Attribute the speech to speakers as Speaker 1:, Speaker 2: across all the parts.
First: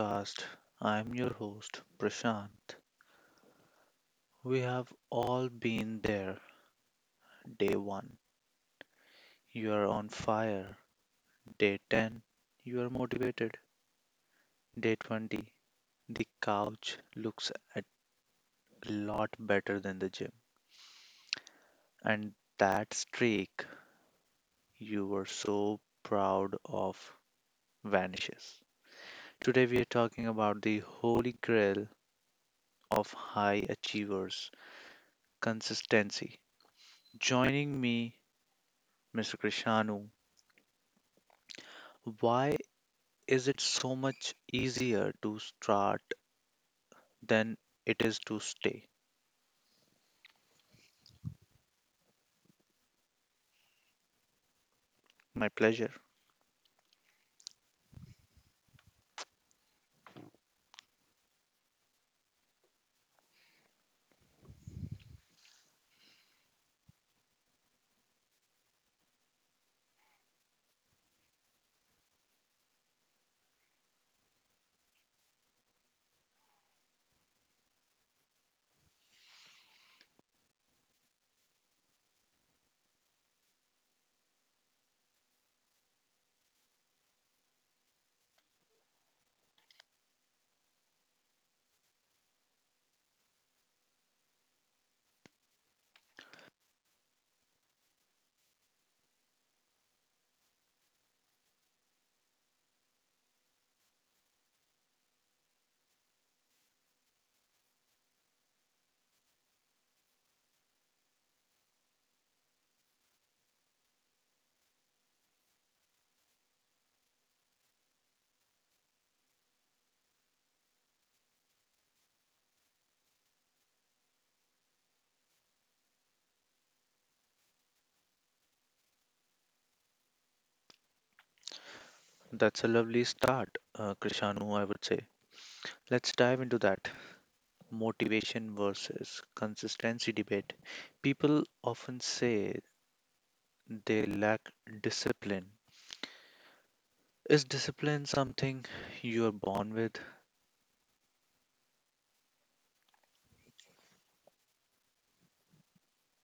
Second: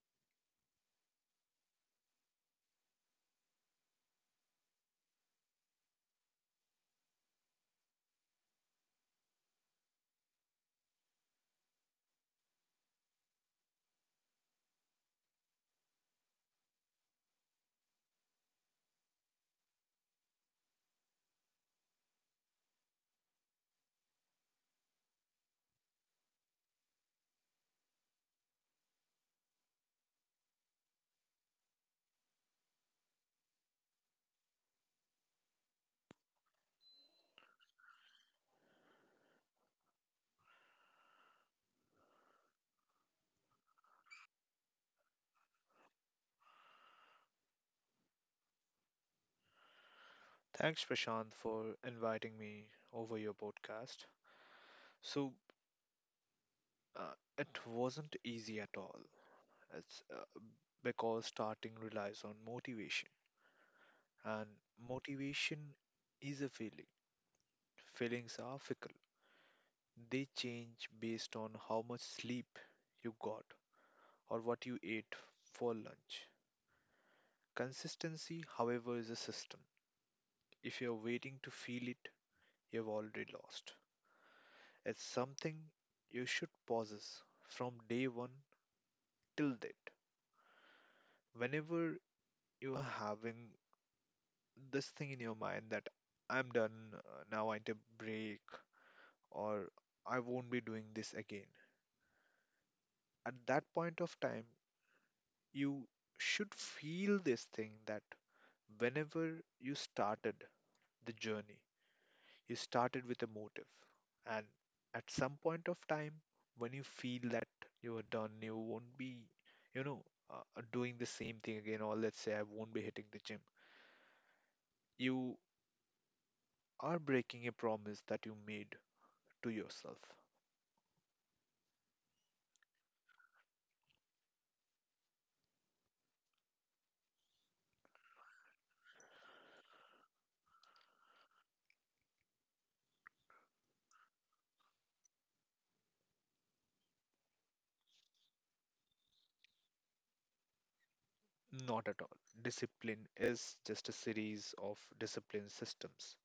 Speaker 1: podcast. I'm your host, Prashant. We have all been there. Day 1, you are on fire. Day 10, you are motivated. Day 20, the couch looks a lot better than the gym. And that streak you were so proud of vanishes. Today, we are talking about the holy grail of high achievers consistency. Joining me Mr. Krishanu, why is it so much easier to start than it is to stay?
Speaker 2: Thanks, Prashant, for inviting me over your podcast. So,
Speaker 1: My pleasure.
Speaker 2: uh, it wasn't easy at all. It's because starting relies on motivation, and motivation is a feeling. Feelings are fickle, they change based on how much sleep you got or what you ate for lunch. Consistency, however, is a system. If you're waiting to feel it, you've already lost. It's something you should possess from day one till date whenever you are having this thing in your mind that I'm done. Now I need a break, or I won't be doing this again. At that point of time you should feel this thing that whenever you started the journey, you started with a motive, and at some point of time when you feel that you are done, you won't be you know doing the same thing again, or let's say I won't be hitting the gym, you are breaking a promise that you made to yourself.
Speaker 1: That's a lovely start, Krishanu, I would say. Let's dive into that motivation versus consistency debate. People often say they lack discipline. Is discipline something you are born with?
Speaker 2: Not at all. Discipline is just a series of discipline systems.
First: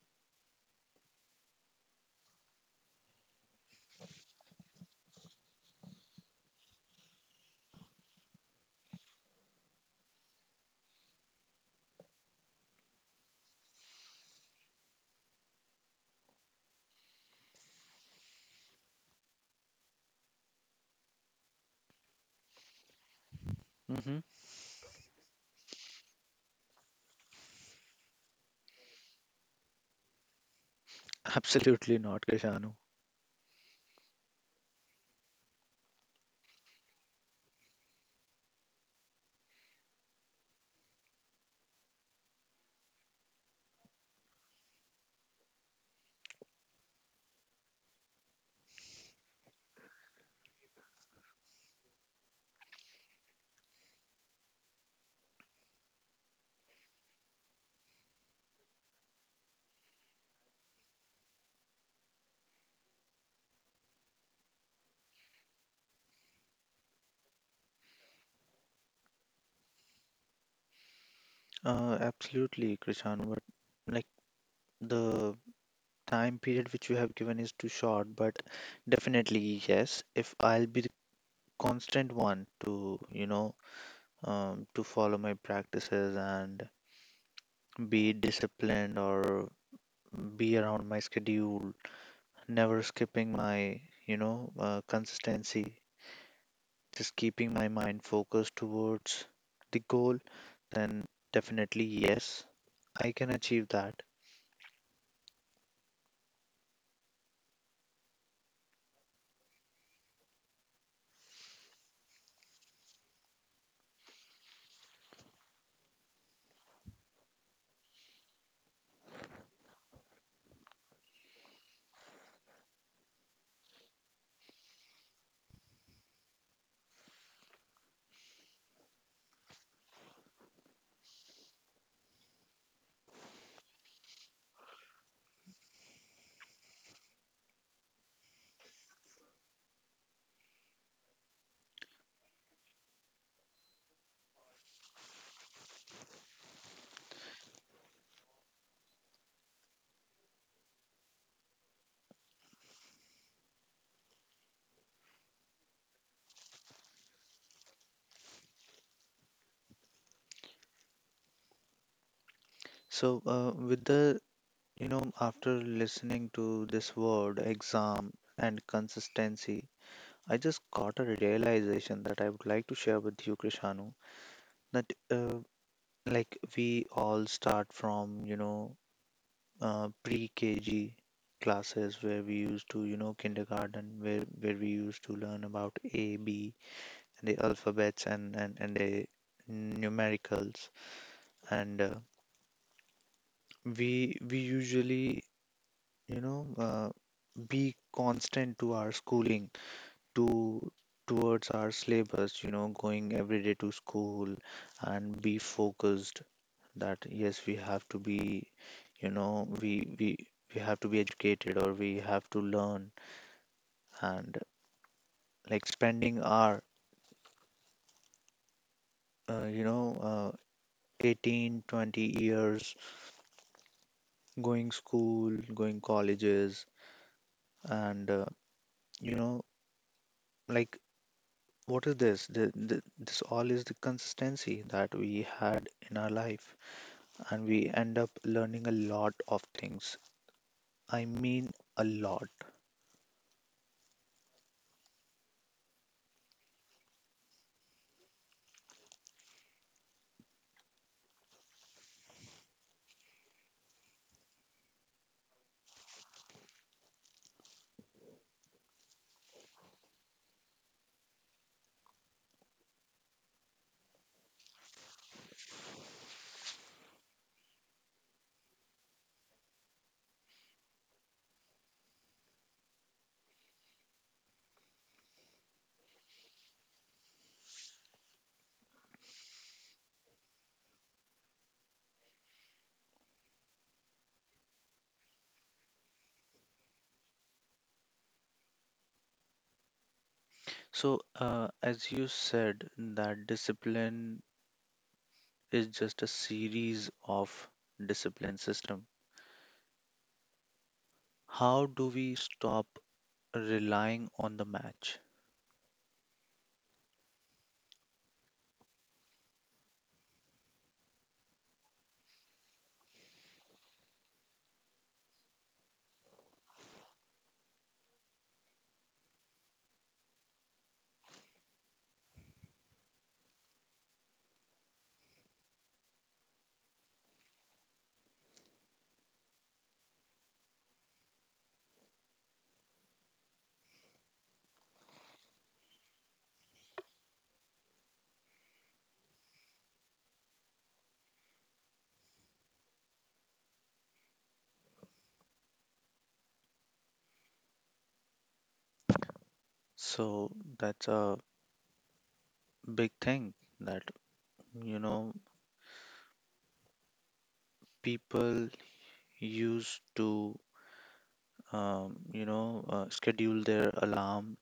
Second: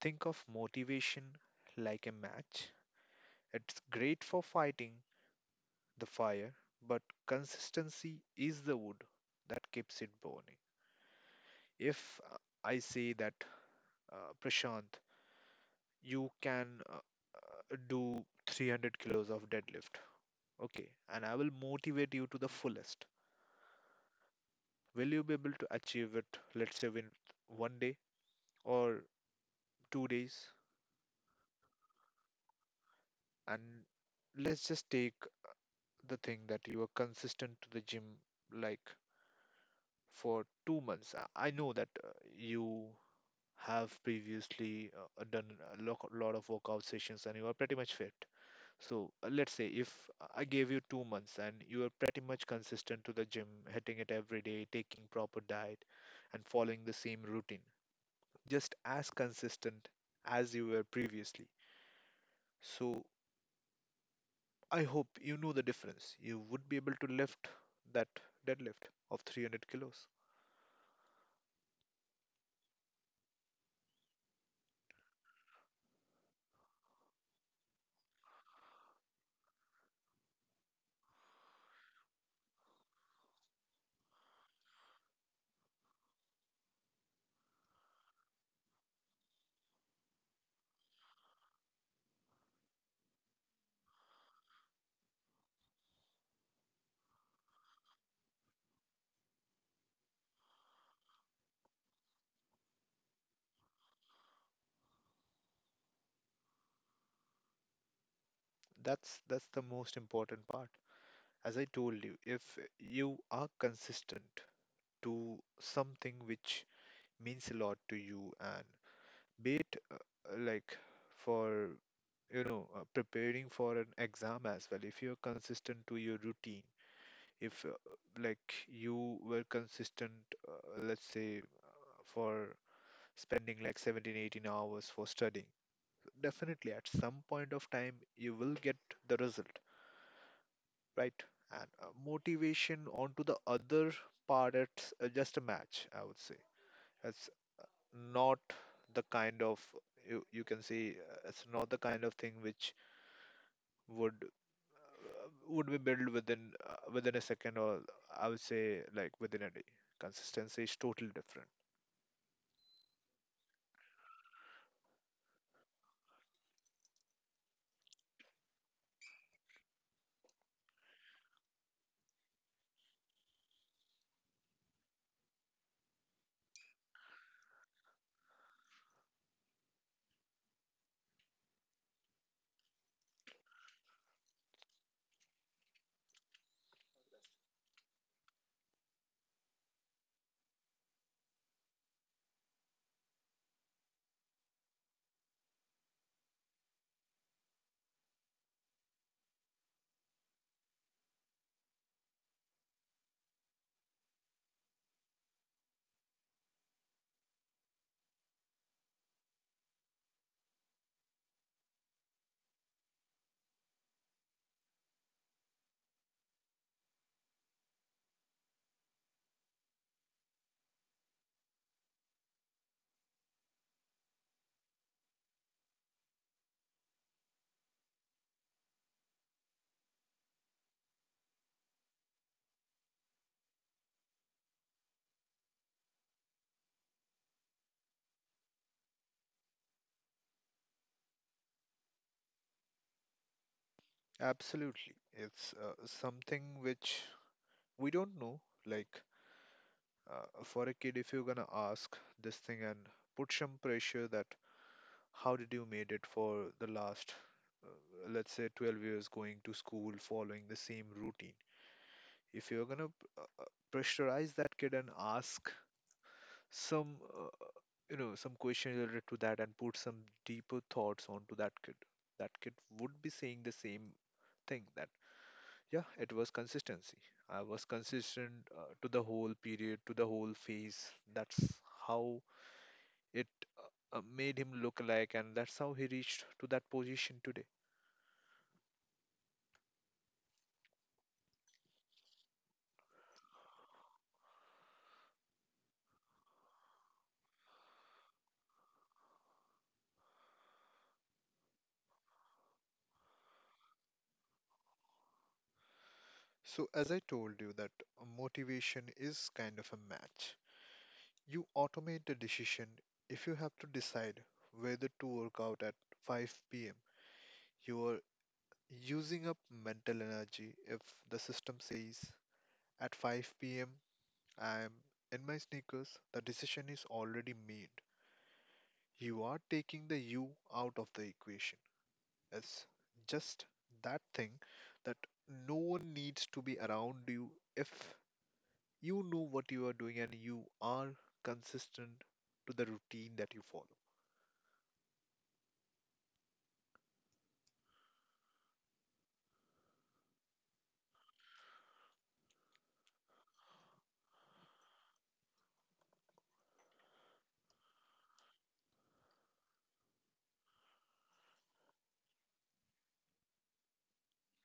Speaker 2: Think of motivation like a match. It's great for fighting the fire, but consistency is the wood that keeps it burning. If I say that, Prashant, you can do 300 kilos of deadlift, okay, and I will motivate you to the fullest.
Speaker 1: Hmm.
Speaker 2: Will you be able to achieve it, let's say, in 1 day or 2 days?
Speaker 1: Absolutely not, Krishanu.
Speaker 2: And let's just take the thing that you are consistent to the gym, like, for 2 months. I know that you have previously done a lot of workout sessions and you are pretty much fit. So let's say if I gave you 2 months and you are pretty much consistent to the gym, hitting it every day, taking proper diet, and following the same routine, just as consistent as you were previously. So I hope you know the difference. You would be able to lift that deadlift of 300 kilos.
Speaker 1: Absolutely, Krishanu. But like the time period which you have given is too short, but definitely yes. If I'll be the constant one to follow my practices and be disciplined or be around my schedule, never skipping my consistency, just keeping my mind focused towards the goal, then definitely yes, I can achieve that.
Speaker 2: That's the most important part. As I told you, if you are consistent to something which means a lot to you, and be it like, for preparing for an exam as well, if you're consistent to your routine, if like you were consistent, let's say, for spending like 17, 18 hours for studying, definitely at some point of time you will get the result, right? And motivation, onto the other part, it's just a match, I would say. It's not the kind of, you can say, it's not the kind of thing which would, would be built within, within a second, or I would say like within a day. Consistency is totally different.
Speaker 1: So, with the You know, after listening to this word exam and consistency, I just got a realization that I would like to share with you, Krishanu, that like we all start from pre-KG classes where we used to kindergarten where we used to learn about A, B, and the alphabets and the numericals, and we usually, you know uh, be constant to our schooling to towards our syllabus, going every day to school and be focused that yes we have to be, you know we we we have to be educated or we have to learn, and like spending our uh, you know uh, 18 20 years going school going colleges, and you know like what is this? This all is the consistency that we had in our life, and we end up learning a lot of things. I mean, a lot.
Speaker 2: Absolutely. It's something which we don't know. Like, for a kid, if you're gonna ask this thing and put some pressure that how did you made it for the last, let's say, 12 years going to school, following the same routine. If you're gonna pressurize that kid and ask some, some question related to that and put some deeper thoughts onto that kid would be saying the same thing. That, yeah, it was consistency. I was consistent to the whole period, to the whole phase. That's how it made him look like, and that's how he reached to that position today.
Speaker 1: So, as you said, that discipline is just a series of discipline system. How do we stop relying on the match?
Speaker 2: So, as I told you, that motivation is kind of a match. You automate the decision. If you have to decide whether to work out at 5 pm, you are using up mental energy. If the system says at 5 p.m. I'm in my sneakers, the decision is already made. You are taking the you out of the equation. It's just that thing that no one needs to be around you if you know what you are doing and you are consistent to the routine that you follow.
Speaker 1: So that's a big thing that, you know people used to, schedule their alarm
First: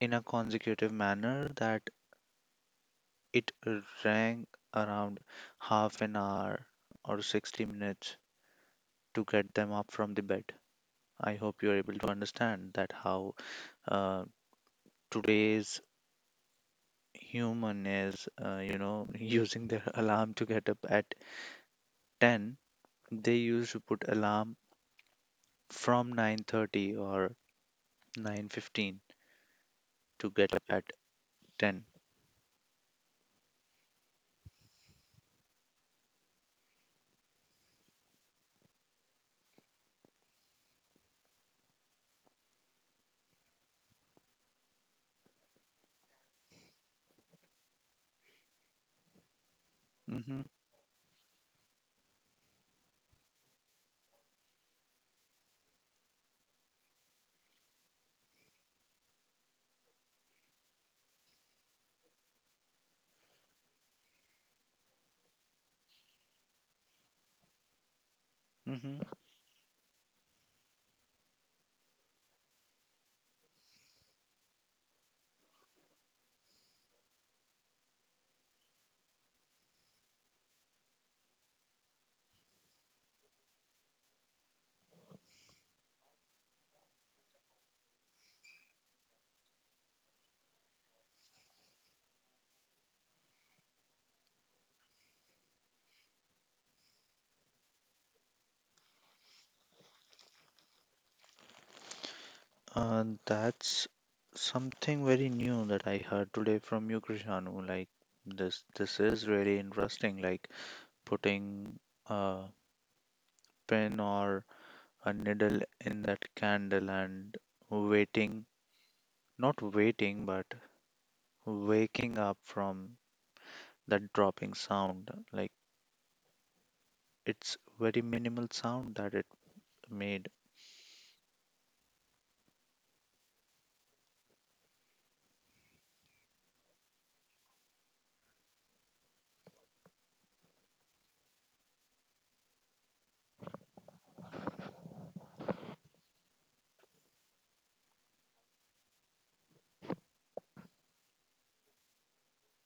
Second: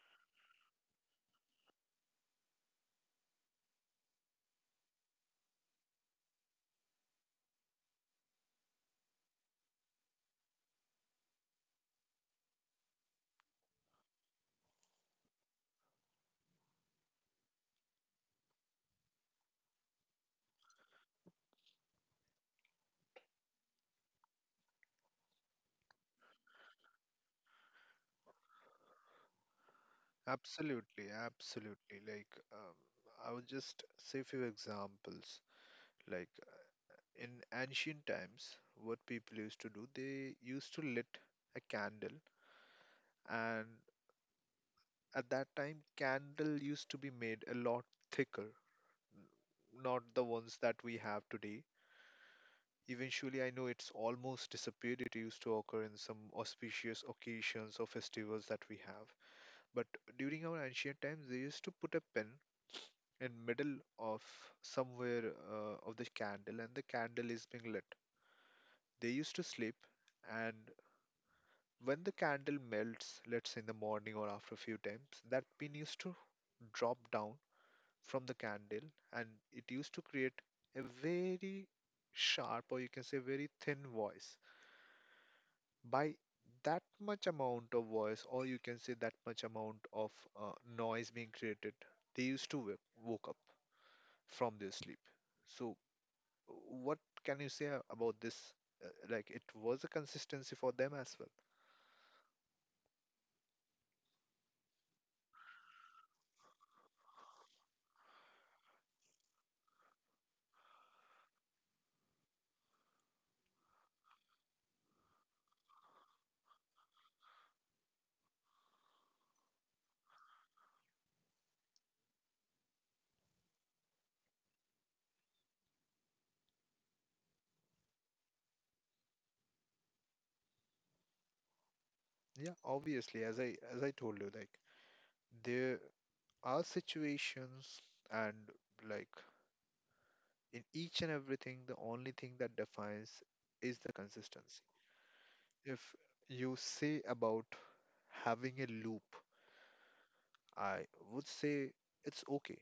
Speaker 1: in a consecutive manner that it rang around half an hour or 60 minutes to get them up from the bed. I hope you're able to understand that how, uh, today's human is, using their alarm to get up at 10. They used to put alarm from 9:30 or 9:15 to get up at
Speaker 2: Absolutely,
Speaker 1: 10.
Speaker 2: absolutely. Like, um, I would just say few examples. Like, in ancient times, what people used to do, they used to lit a candle, and at that time candle used to be made a lot thicker, n- not the
Speaker 1: Mm-hmm,
Speaker 2: ones that we have today. Eventually, I know it's almost disappeared, it used to occur in some auspicious occasions or festivals that we have. But during our ancient times, they used to put a pin in middle of somewhere of the candle, and the candle is being lit.
Speaker 1: mm-hmm.
Speaker 2: They used to sleep, and when the candle melts, let's say in the morning or after a few times, that pin used to drop down from the candle, and it used to create a very sharp, or you can say very thin voice. By that much amount of voice, or you can say that much amount of uh, noise being created, they used to woke up from their sleep. So what can you say about this? Like, it was a consistency for them as well.
Speaker 1: That's something very new that I heard today from you, Krishanu. Like this is really interesting. Like putting a pin or a needle in that candle and waiting, not waiting, but waking up from that dropping sound. Like it's very minimal sound that it made.
Speaker 2: Yeah, obviously, as I told you, like, there are situations, and like, in each and everything, the only thing that defines is the consistency. If you say about having a loop, I would say it's okay.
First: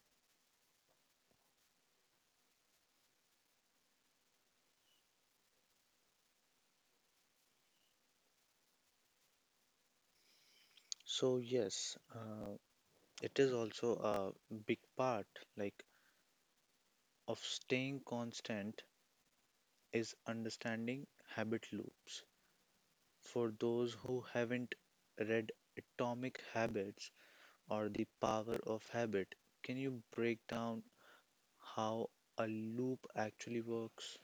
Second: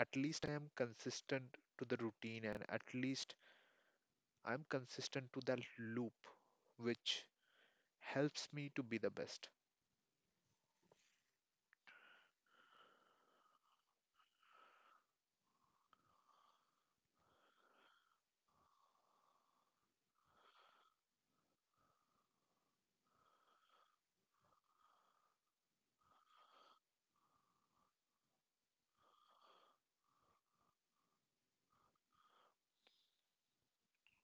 Speaker 2: At least I am consistent to the routine, and at least I'm consistent to that loop, which helps me to be the best.
Speaker 1: So yes, it is also a big part, like of staying constant is understanding habit loops. For those who haven't read Atomic Habits or The Power of Habit, can you break down how a loop actually works?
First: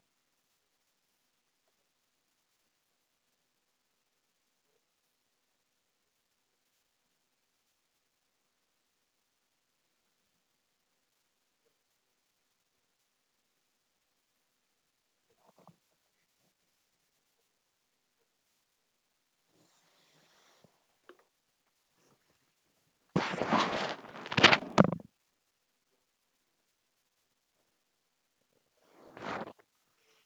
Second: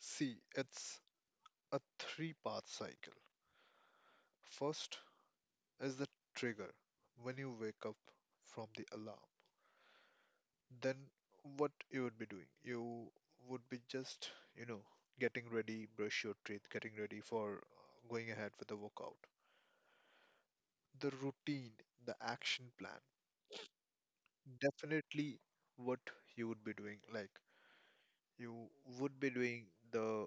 Speaker 2: See, it's a three-part cycle. First is the trigger, when you wake up from the alarm. Then what you would be doing? You would be just, you know, getting ready, brush your teeth, getting ready for going ahead with the workout. The routine, the action plan, definitely what you would be doing. Like, you would be doing the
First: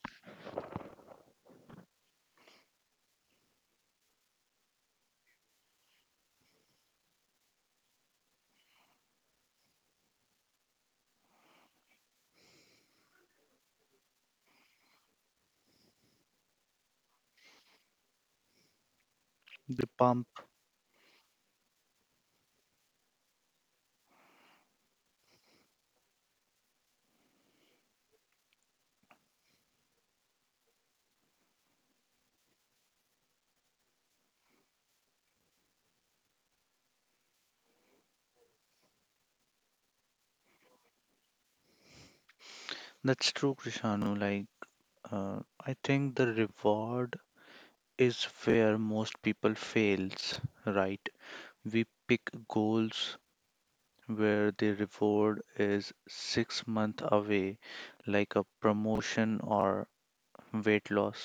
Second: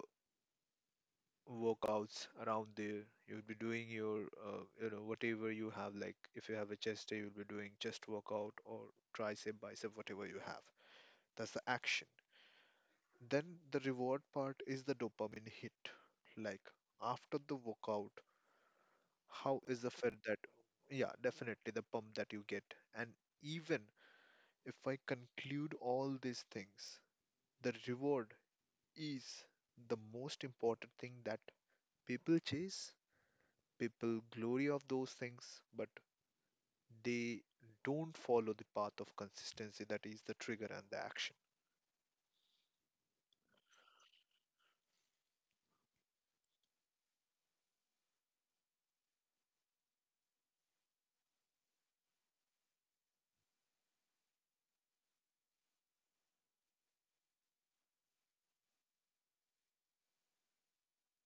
Speaker 2: workouts around there. You would be doing your, whatever you have. Like, if you have a chest day, you'll be doing chest workout or tricep, bicep, whatever you have. That's the action. Then the reward part is the dopamine hit. Like, after the workout, how is
Speaker 1: The
Speaker 2: the fed
Speaker 1: pump.
Speaker 2: that? Yeah, definitely the pump that you get. And even if I conclude all these things, the reward is the most important thing that people chase. People glory of those things, but they don't follow the path of consistency, that is the trigger and the action.
Speaker 1: That's true, Krishanu. Like, I think the reward is where most people fails, right? We pick goals where the reward is 6 months away, like a promotion or weight loss.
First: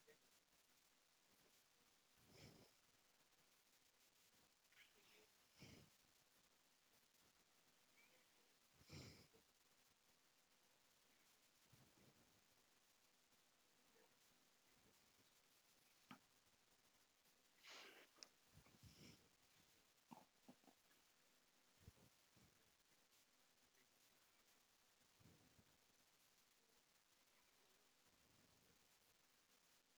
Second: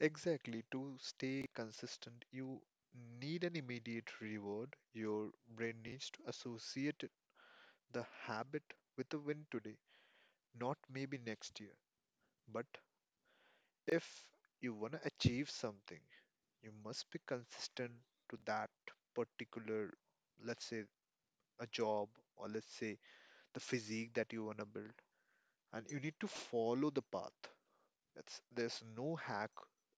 Speaker 2: Exactly, to stay consistent, you need an immediate reward. Your brain needs to associate the habit with a win today, not maybe next year. But if you want to achieve something, you must be consistent to that particular, let's say, a job, or let's say the physique that you want to build. And you need to follow the path. It's, there's no hack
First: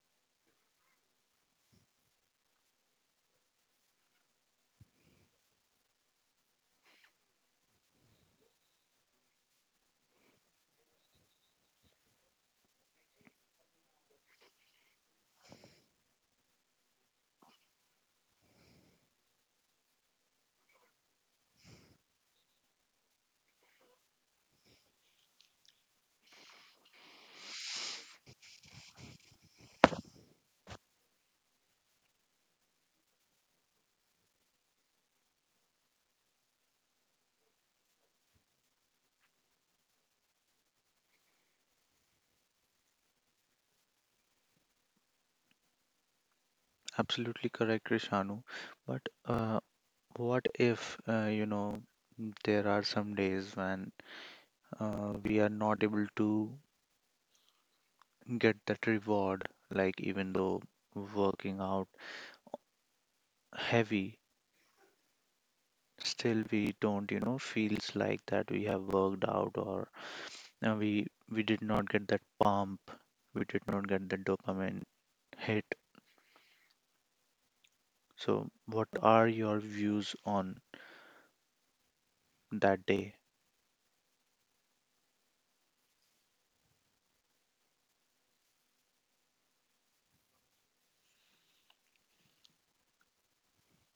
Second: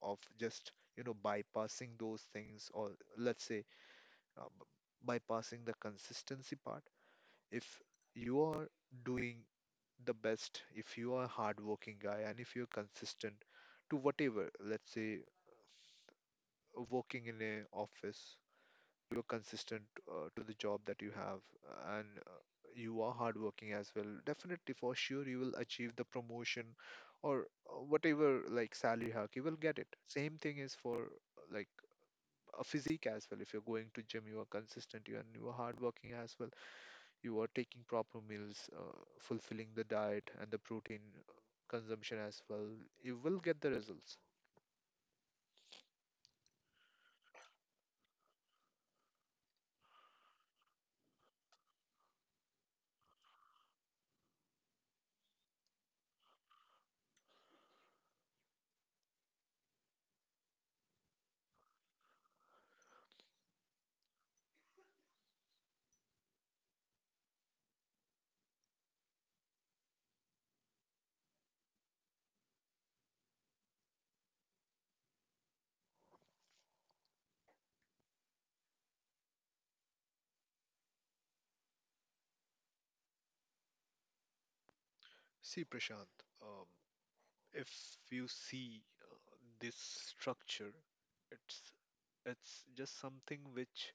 Speaker 2: of just, you know, bypassing those things, or let's say uh, b- bypassing the consistency part. If you are doing the best, if you are a hardworking guy, and if you're consistent to whatever, let's say working in a office, you're consistent to the job that you have, and you are hardworking as well. Definitely, for sure, you will achieve the promotion or whatever, like salary hike, you will get it. Same thing is for like a physique as well. If you're going to gym, you are consistent, you, and you are hardworking as well, you are taking proper meals, fulfilling the diet and the protein uh, consumption as well, you will get the results.
Speaker 1: Absolutely correct, Rishanu. But uh, what if, there are some days when, we are not able to get that reward, like even though working out heavy, still we don't, feels like that we have worked out, or we did not get that pump, we did not get the dopamine hit. So, what are your views on that day?
Speaker 2: See, Prashant, um, if you see this structure, it's it's just something which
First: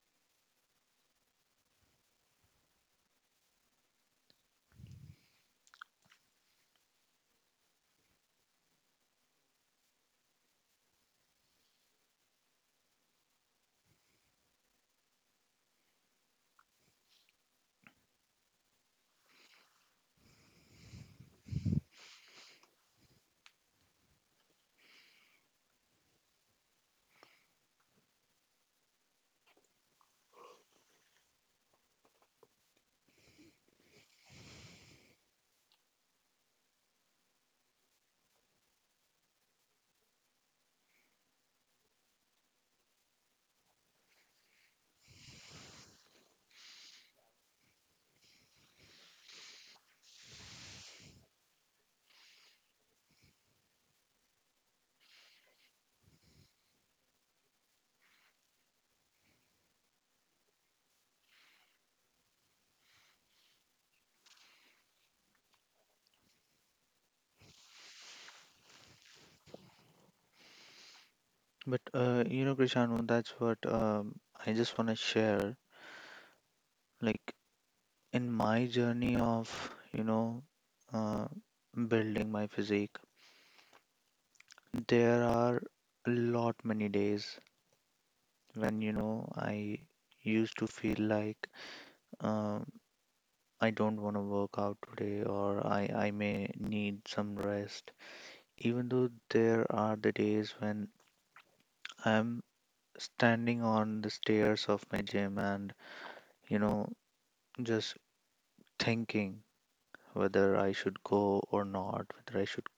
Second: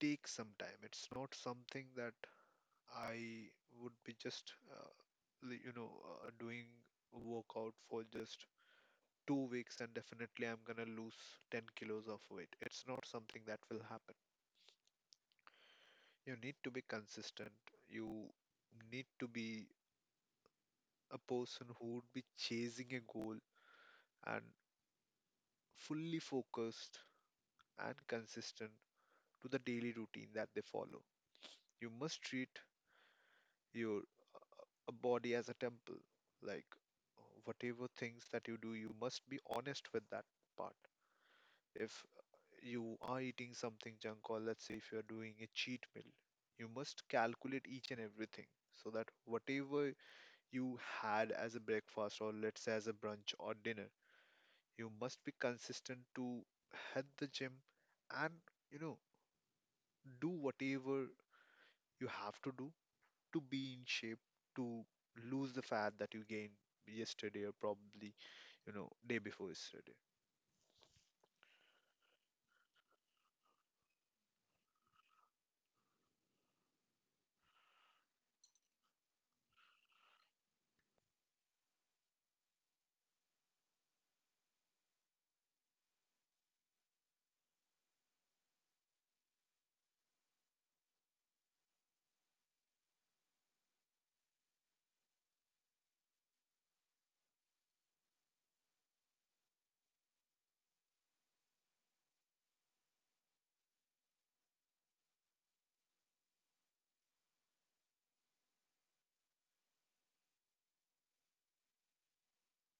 Speaker 2: takes some time. It's not something that I would be just doing workout for just 2 weeks and definitely I'm gonna lose 10 kilos of weight. It's not something that will happen. You need to be consistent. You need to be a person who would be chasing a goal and fully focused and consistent to the daily routine that they follow. You must treat your body as a temple. Like, whatever things that you do, you must be honest with that part. If you are eating something junk, or let's say if you are doing a cheat meal, you must calculate each and everything, so that whatever you had as a breakfast, or let's say as a brunch or dinner. You must be consistent to hit the gym and, you know, do whatever you have to do to be in shape, to lose the fat that you gained yesterday, or probably, you know, day before yesterday.
Speaker 1: But Krishanu, that's what, I just want to share. Like in my journey of, you know, uh, building my physique, there are a lot many days when, I used to feel like, um, I don't want to work out today, or I may need some rest. Even though there are the days when I'm standing on the stairs of my gym and, you know, just thinking whether I should go or not, whether I should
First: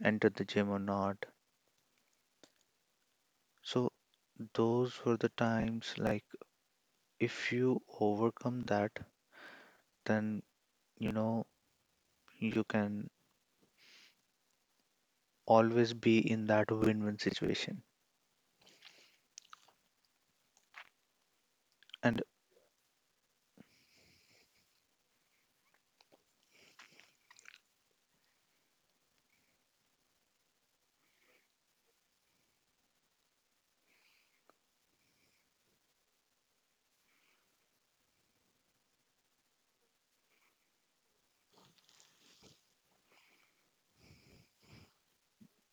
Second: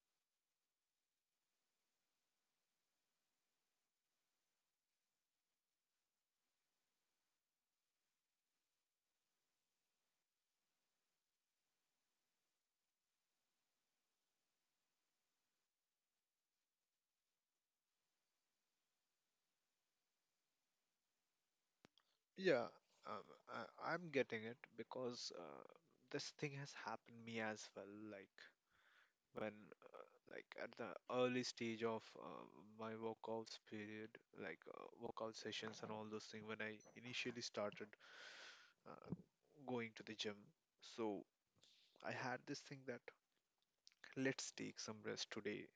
Speaker 1: enter the gym or not. So those were the times, like if you overcome that, then, you know you can always be in that win-win situation. And
Speaker 2: Yeah, I'm getting it because this thing has happened me as well. When uh, at the early stage of my workouts period like workout sessions and all those things when I initially started uh, going to the gym so I had this thing that let's take some rest today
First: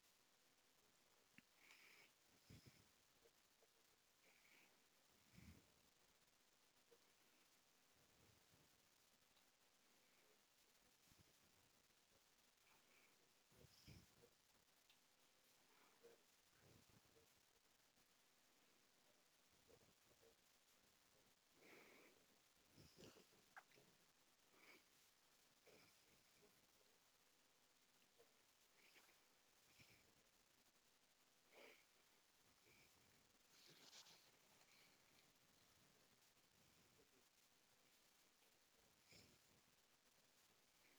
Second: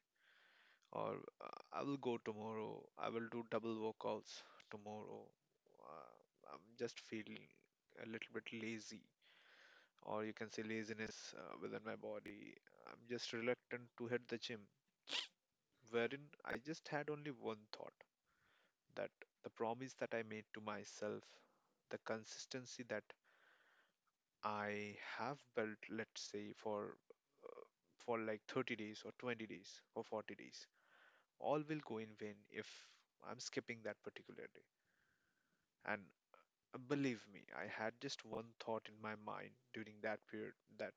Speaker 2: or I will go tomorrow I will do double workouts tomorrow uh, I'm just feeling a little bit lazy or you can say laziness within my body I'm just reluctant to hit the gym wherein I just had only one thought that the promise that I made to myself, the consistency that I have built, let's say, for like 30 days or 20 days or 40 days, all will go in vain if I'm skipping that particular day. And believe me, I had just one thought in my mind during that period that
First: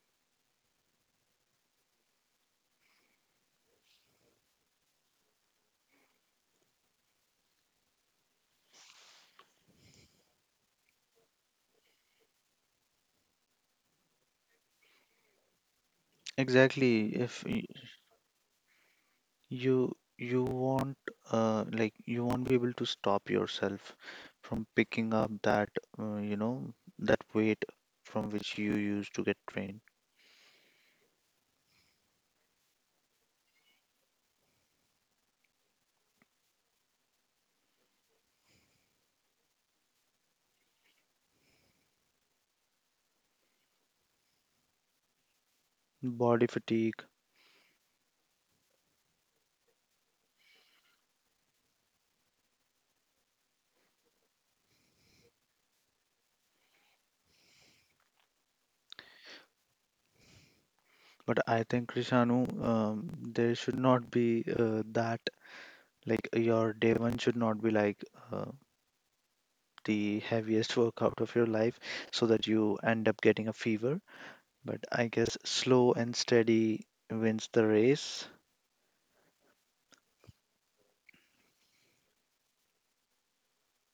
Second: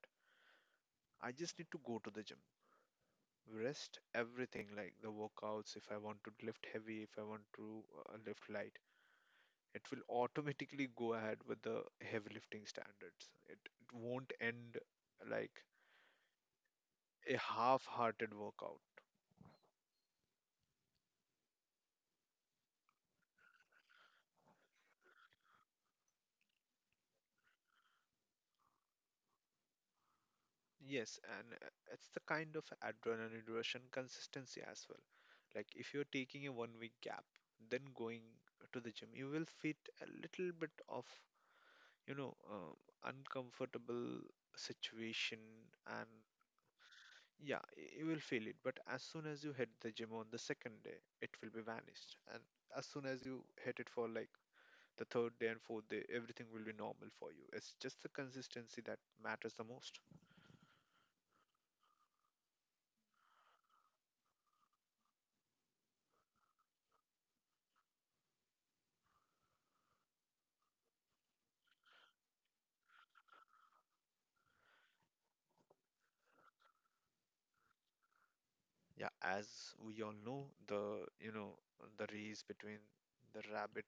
Speaker 2: I just need to go to the gym, rest everything like the workouts, if I want to lift heavy, if I want to lift light it will automatically go ahead with the heavy lifting standards. It won't end like
Speaker 1: exactly,
Speaker 2: a
Speaker 1: if y-
Speaker 2: half hearted workout.
Speaker 1: you you won't, like you won't be able to stop yourself from picking up that, uh, you know that weight from which you used to get trained.
Speaker 2: Yes, and it's the kind of adrenaline rush and consistency as well. Like if you're taking a 1 week gap, then going to the gym, you will feel a little bit of you know uh, uncomfortable situation and
Speaker 1: Body fatigue.
Speaker 2: yeah, you will feel it, but as soon as you hit the gym on the second day, it will be vanished. And as soon as you hit it for like the third day and fourth day, everything will be normal for you. It's just the consistency that matters the most.
Speaker 1: But I think Krishanu, there should not be, that like your day one should not be like, uh, the heaviest workout of your life, so that you end up getting a fever. But I guess slow and steady wins the race.
Speaker 2: Yeah, as we all know, the the race between the rabbit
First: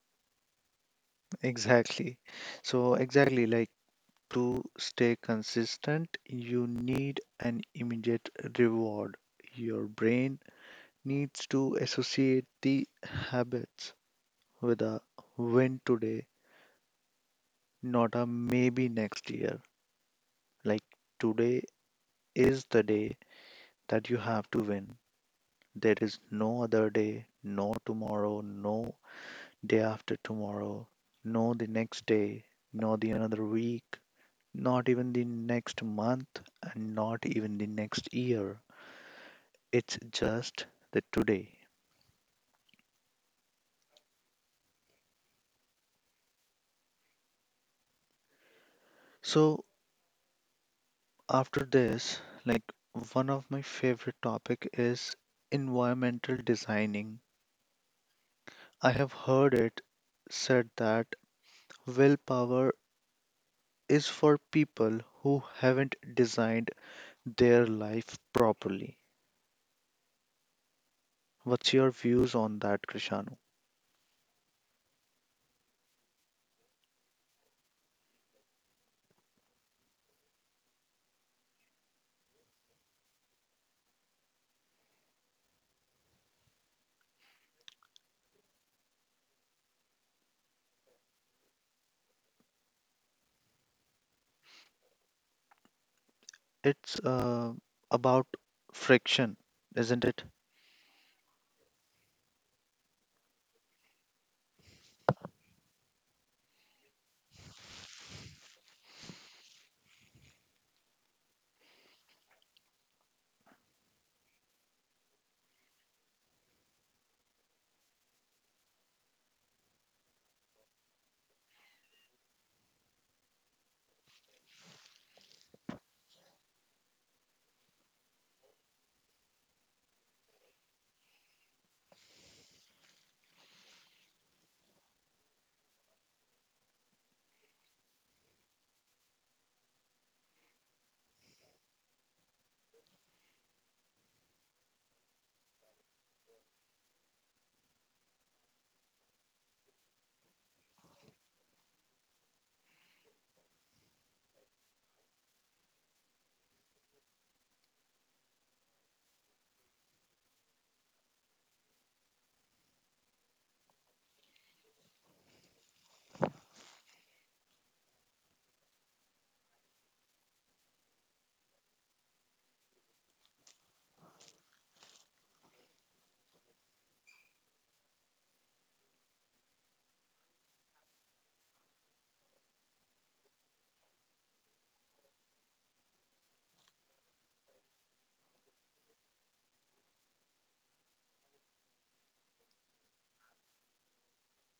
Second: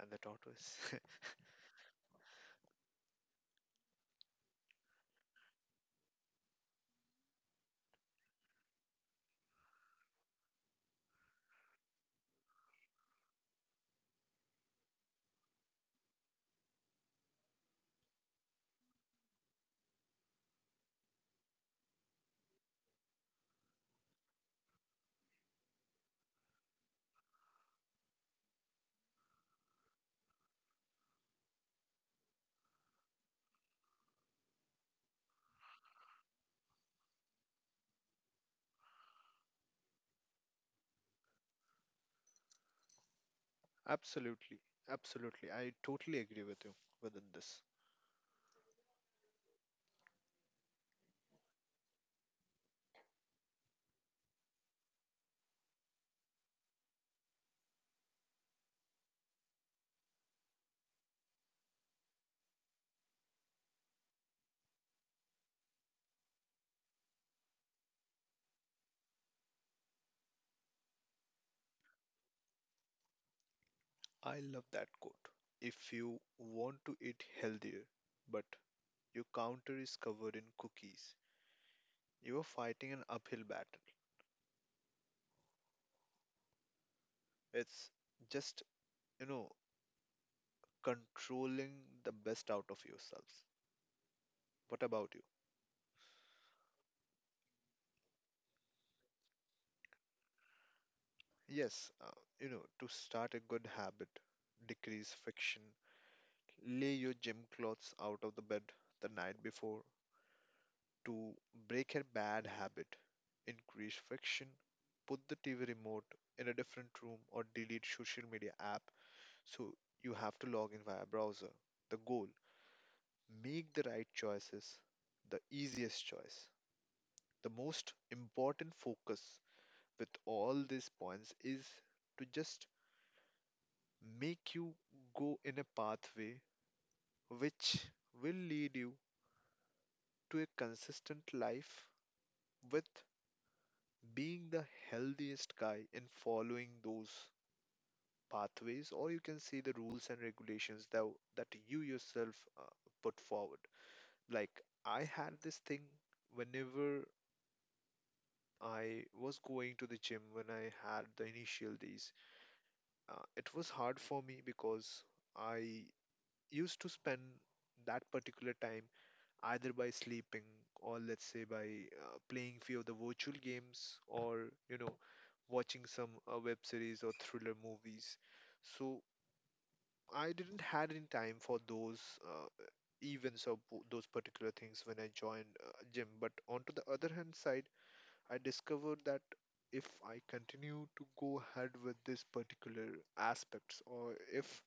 Speaker 2: and the tortoise.
Speaker 1: Exactly. So exactly, like to stay consistent, you need an immediate reward. Your brain needs to associate the habits with a win today, not a maybe next year. Like today is the day that you have to win. There is no other day, no tomorrow, no day after tomorrow, no the next day, no the another week, not even the next month, and not even the next year. It's just the today.
Speaker 2: Absolutely, absolutely. I totally agree with you within this.
Speaker 1: So after this, like one of my favorite topic is environmental designing. I have heard it said that willpower is for people who haven't designed their life properly. What's your views on that, Krishanu?
Speaker 2: I love that quote. If you want to eat healthier, but your counter is covered in cookies. You're fighting an uphill battle. It's just, you know, controlling the best out of yourselves. What about you?
Speaker 1: It's about friction, isn't it?
Speaker 2: Yes, you know, to start a good habit, decrease friction, lay your gym clothes out of the bed the night before. To break a bad habit, increase friction, put the TV remote in a different room or delete social media app so you have to log in via browser. The goal: make the right choices, the easiest choice. The most important focus with all these points is to just make you go in a pathway which will lead you to a consistent life with being the healthiest guy in following those pathways or you can say the rules and regulations that you yourself put forward like I had this thing whenever I was going to the gym when I had the initial days. It was hard for me because I used to spend that particular time either by sleeping or let's say by playing few of the virtual games or you know watching some web series or thriller movies. So I didn't had any time for those uh, those particular things when I joined gym. But on to the other hand side I discovered that if I continue to go ahead with this particular aspects, or if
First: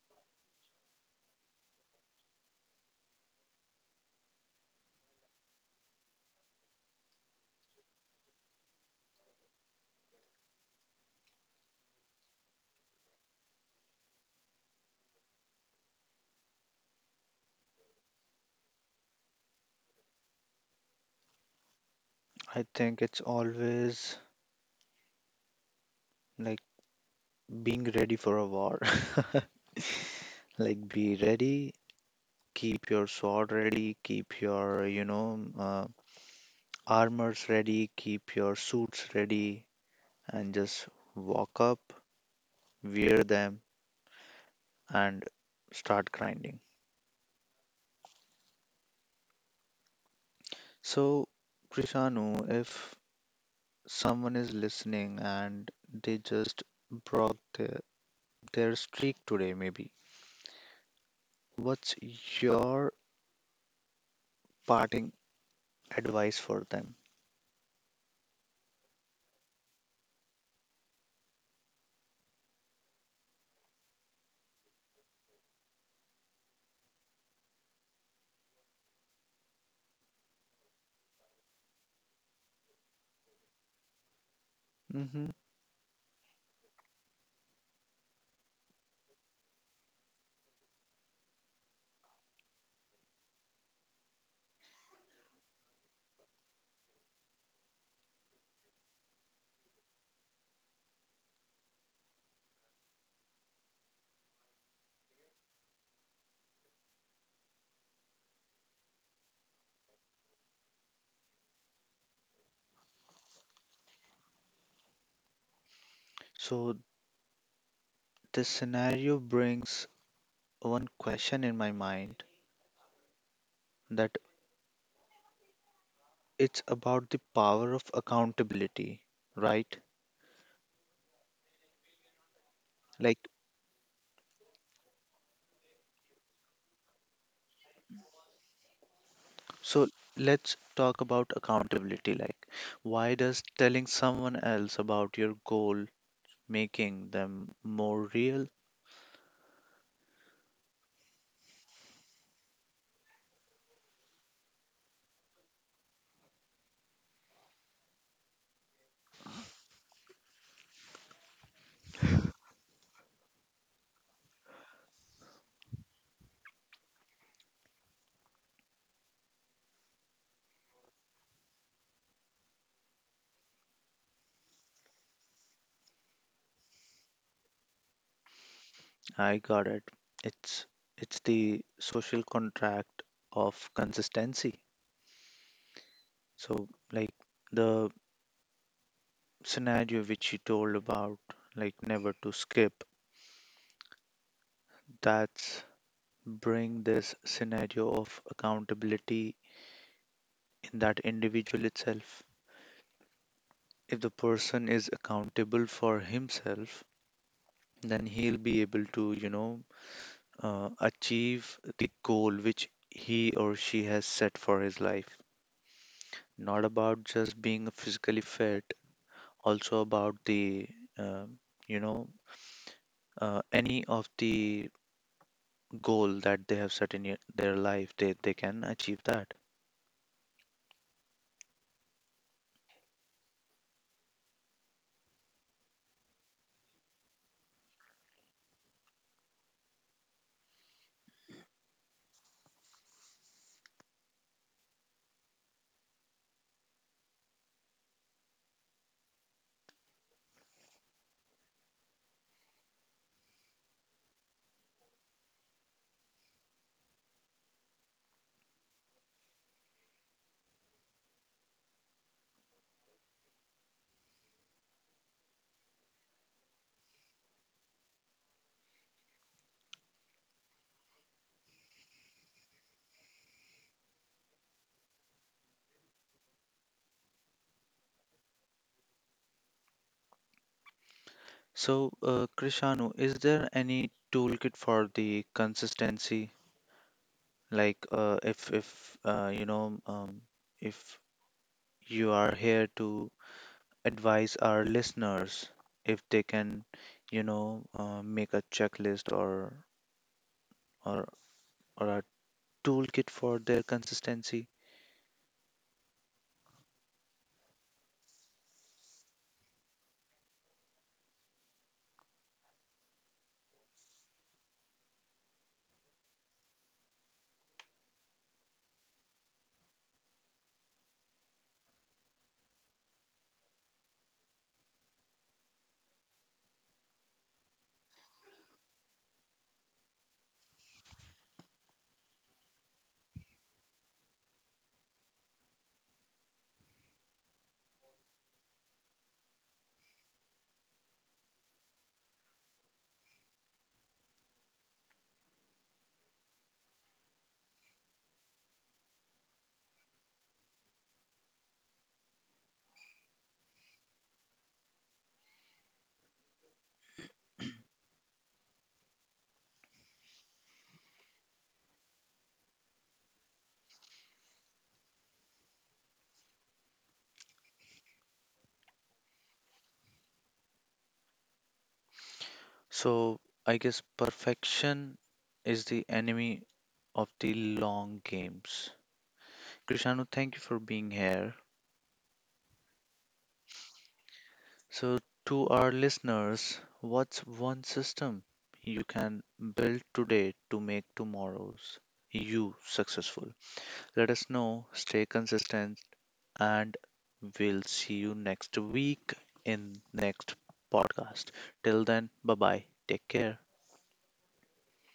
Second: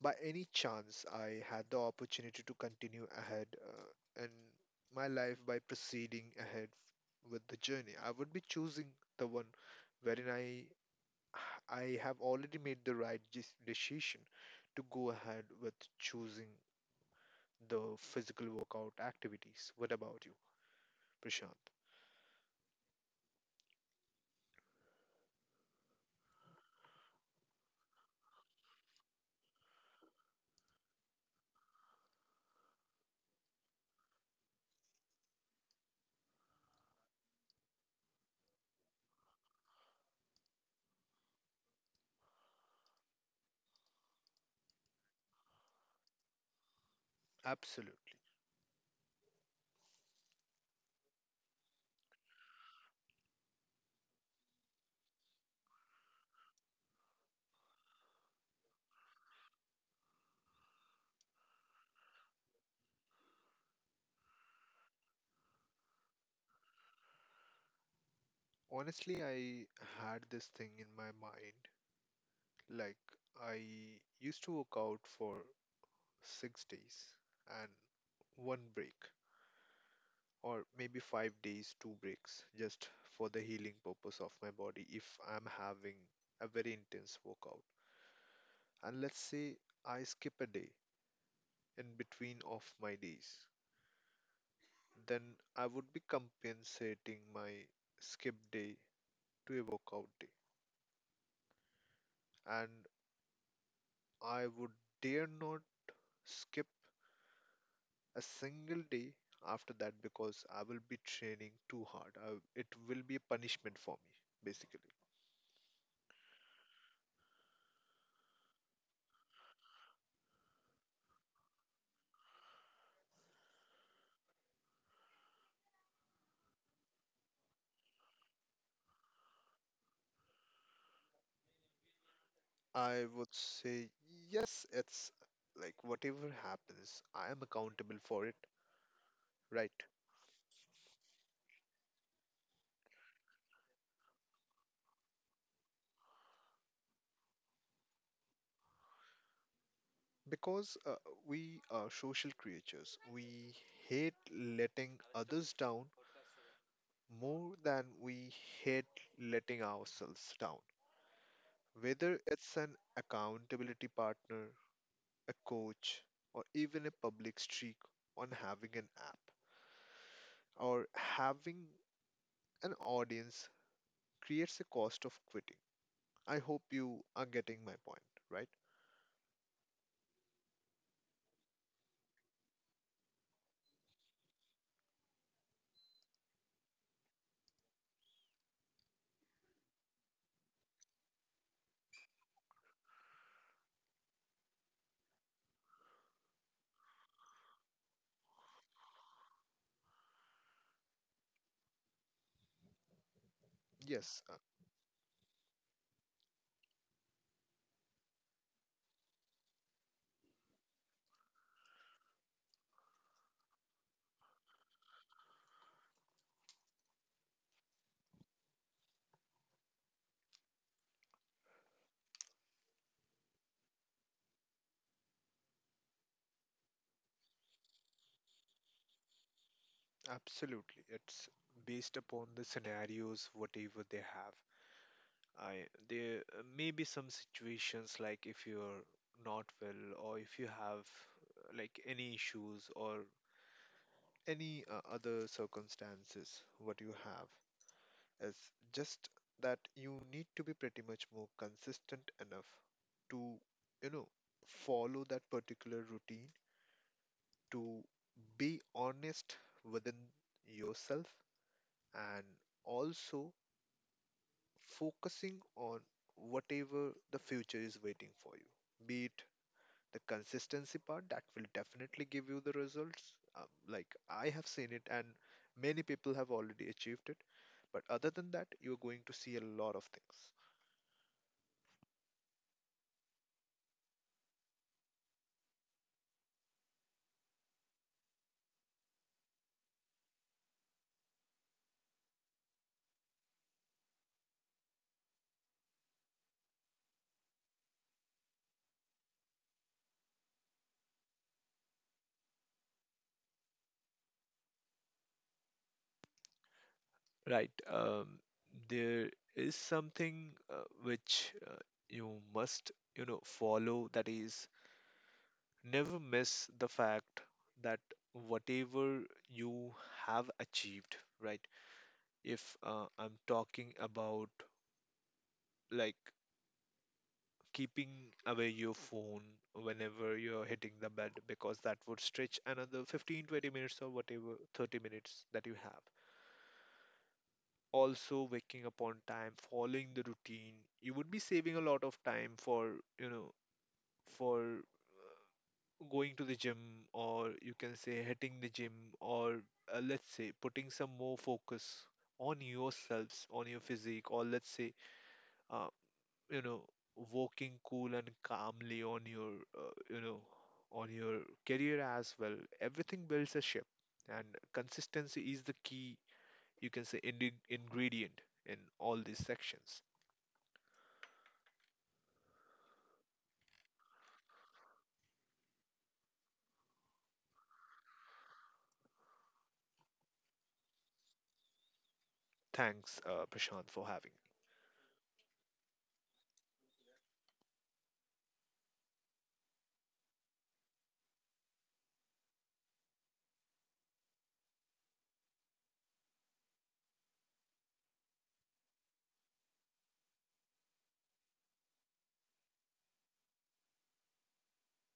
Speaker 2: by any chance I had the opportunity to continue ahead in my life by proceeding ahead with the journey, I would be choosing the one wherein I have already made the right decision to go ahead with choosing the physical workout activities. What about you, Prashant?
Speaker 1: I think it's always like being ready for a war. Like, be ready, keep your sword ready, keep your armors ready, keep your suits ready, and just walk up, wear them, and start grinding.
Speaker 2: Absolutely.
Speaker 1: So, Krishanu, if someone is listening and they just broke their streak today, maybe, what's your parting advice for them?
Speaker 2: Honestly, I had this thing in my mind. Like, I used to work out for 6 days and one break, or maybe 5 days, two breaks, just for the healing purpose of my body if
Speaker 1: Hmm.
Speaker 2: I'm having a very intense workout. And let's say I skip a day in between of my days, then I would be compensating my skip day to a workout day. And I would dare not skip a single day after that because I will be training too hard. It will be a punishment for me, basically.
Speaker 1: So, this scenario brings one question in my mind that it's about the power of accountability, right?
Speaker 2: I
Speaker 1: Like,
Speaker 2: would say, yes, it's like whatever happens, I am accountable for it, right?
Speaker 1: so let's talk about accountability. Like, why does telling someone else about your goal making them more real.
Speaker 2: Because we are social creatures. We hate letting others down more than we hate letting ourselves down. Whether it's an accountability partner, a coach, or even a public streak on having an app or having an audience creates a cost of quitting. I hope you are getting my point, right?
Speaker 1: I got it. It's it's the social contract of consistency. So like the scenario which you told about, like never to skip, that's bring this scenario of accountability in that individual itself. If the
Speaker 2: Yes,
Speaker 1: person is accountable for himself, then he'll be able to, achieve the goal which he or she has set for his life. Not about just being physically fit, also about uh, you know, any of the goal that they have set in their life, they can achieve that.
Speaker 2: absolutely. It's based upon the scenarios, whatever they have. I there may be some situations like if you're not well or if you have like any issues or any other circumstances what you have is just that you need to be pretty much more consistent enough to, you know, follow that particular routine, to be honest within yourself, and also focusing on whatever the future is waiting for you. Be it the consistency part that will definitely give you the results. Like I have seen it, and many people have already achieved it. But other than that, you're going to see a lot of things.
Speaker 1: So, Krishanu, is there any toolkit for the consistency? Like, if you are here to advise our listeners, if they can, make a checklist, or or or a toolkit for their consistency.
Speaker 2: Right. There is something which you must, you know, follow. That is, never miss the fact that whatever you have achieved, right? If I'm talking about like keeping away your phone whenever you're hitting the bed, because that would stretch another 15, 20 minutes or whatever, 30 minutes that you have. Also waking up on time, following the routine, you would be saving a lot of time for, you know, for going to the gym or you can say hitting the gym or let's say putting some more focus on yourselves, on your physique, or let's say, uh, you know, walking cool and calmly on your, you know, on your career as well. Everything builds a ship, and consistency is the key, you can say, ingredient in all these sections.
Speaker 1: So I guess perfection is the enemy of the long games. Krishanu, thank you for being here.
Speaker 2: Thanks, Prashant, for having me.
Speaker 1: So to our listeners, what's one system you can build today to make tomorrow's you successful? Let us know, stay consistent, and we'll see you next week in next podcast. Till then, bye bye. Take care.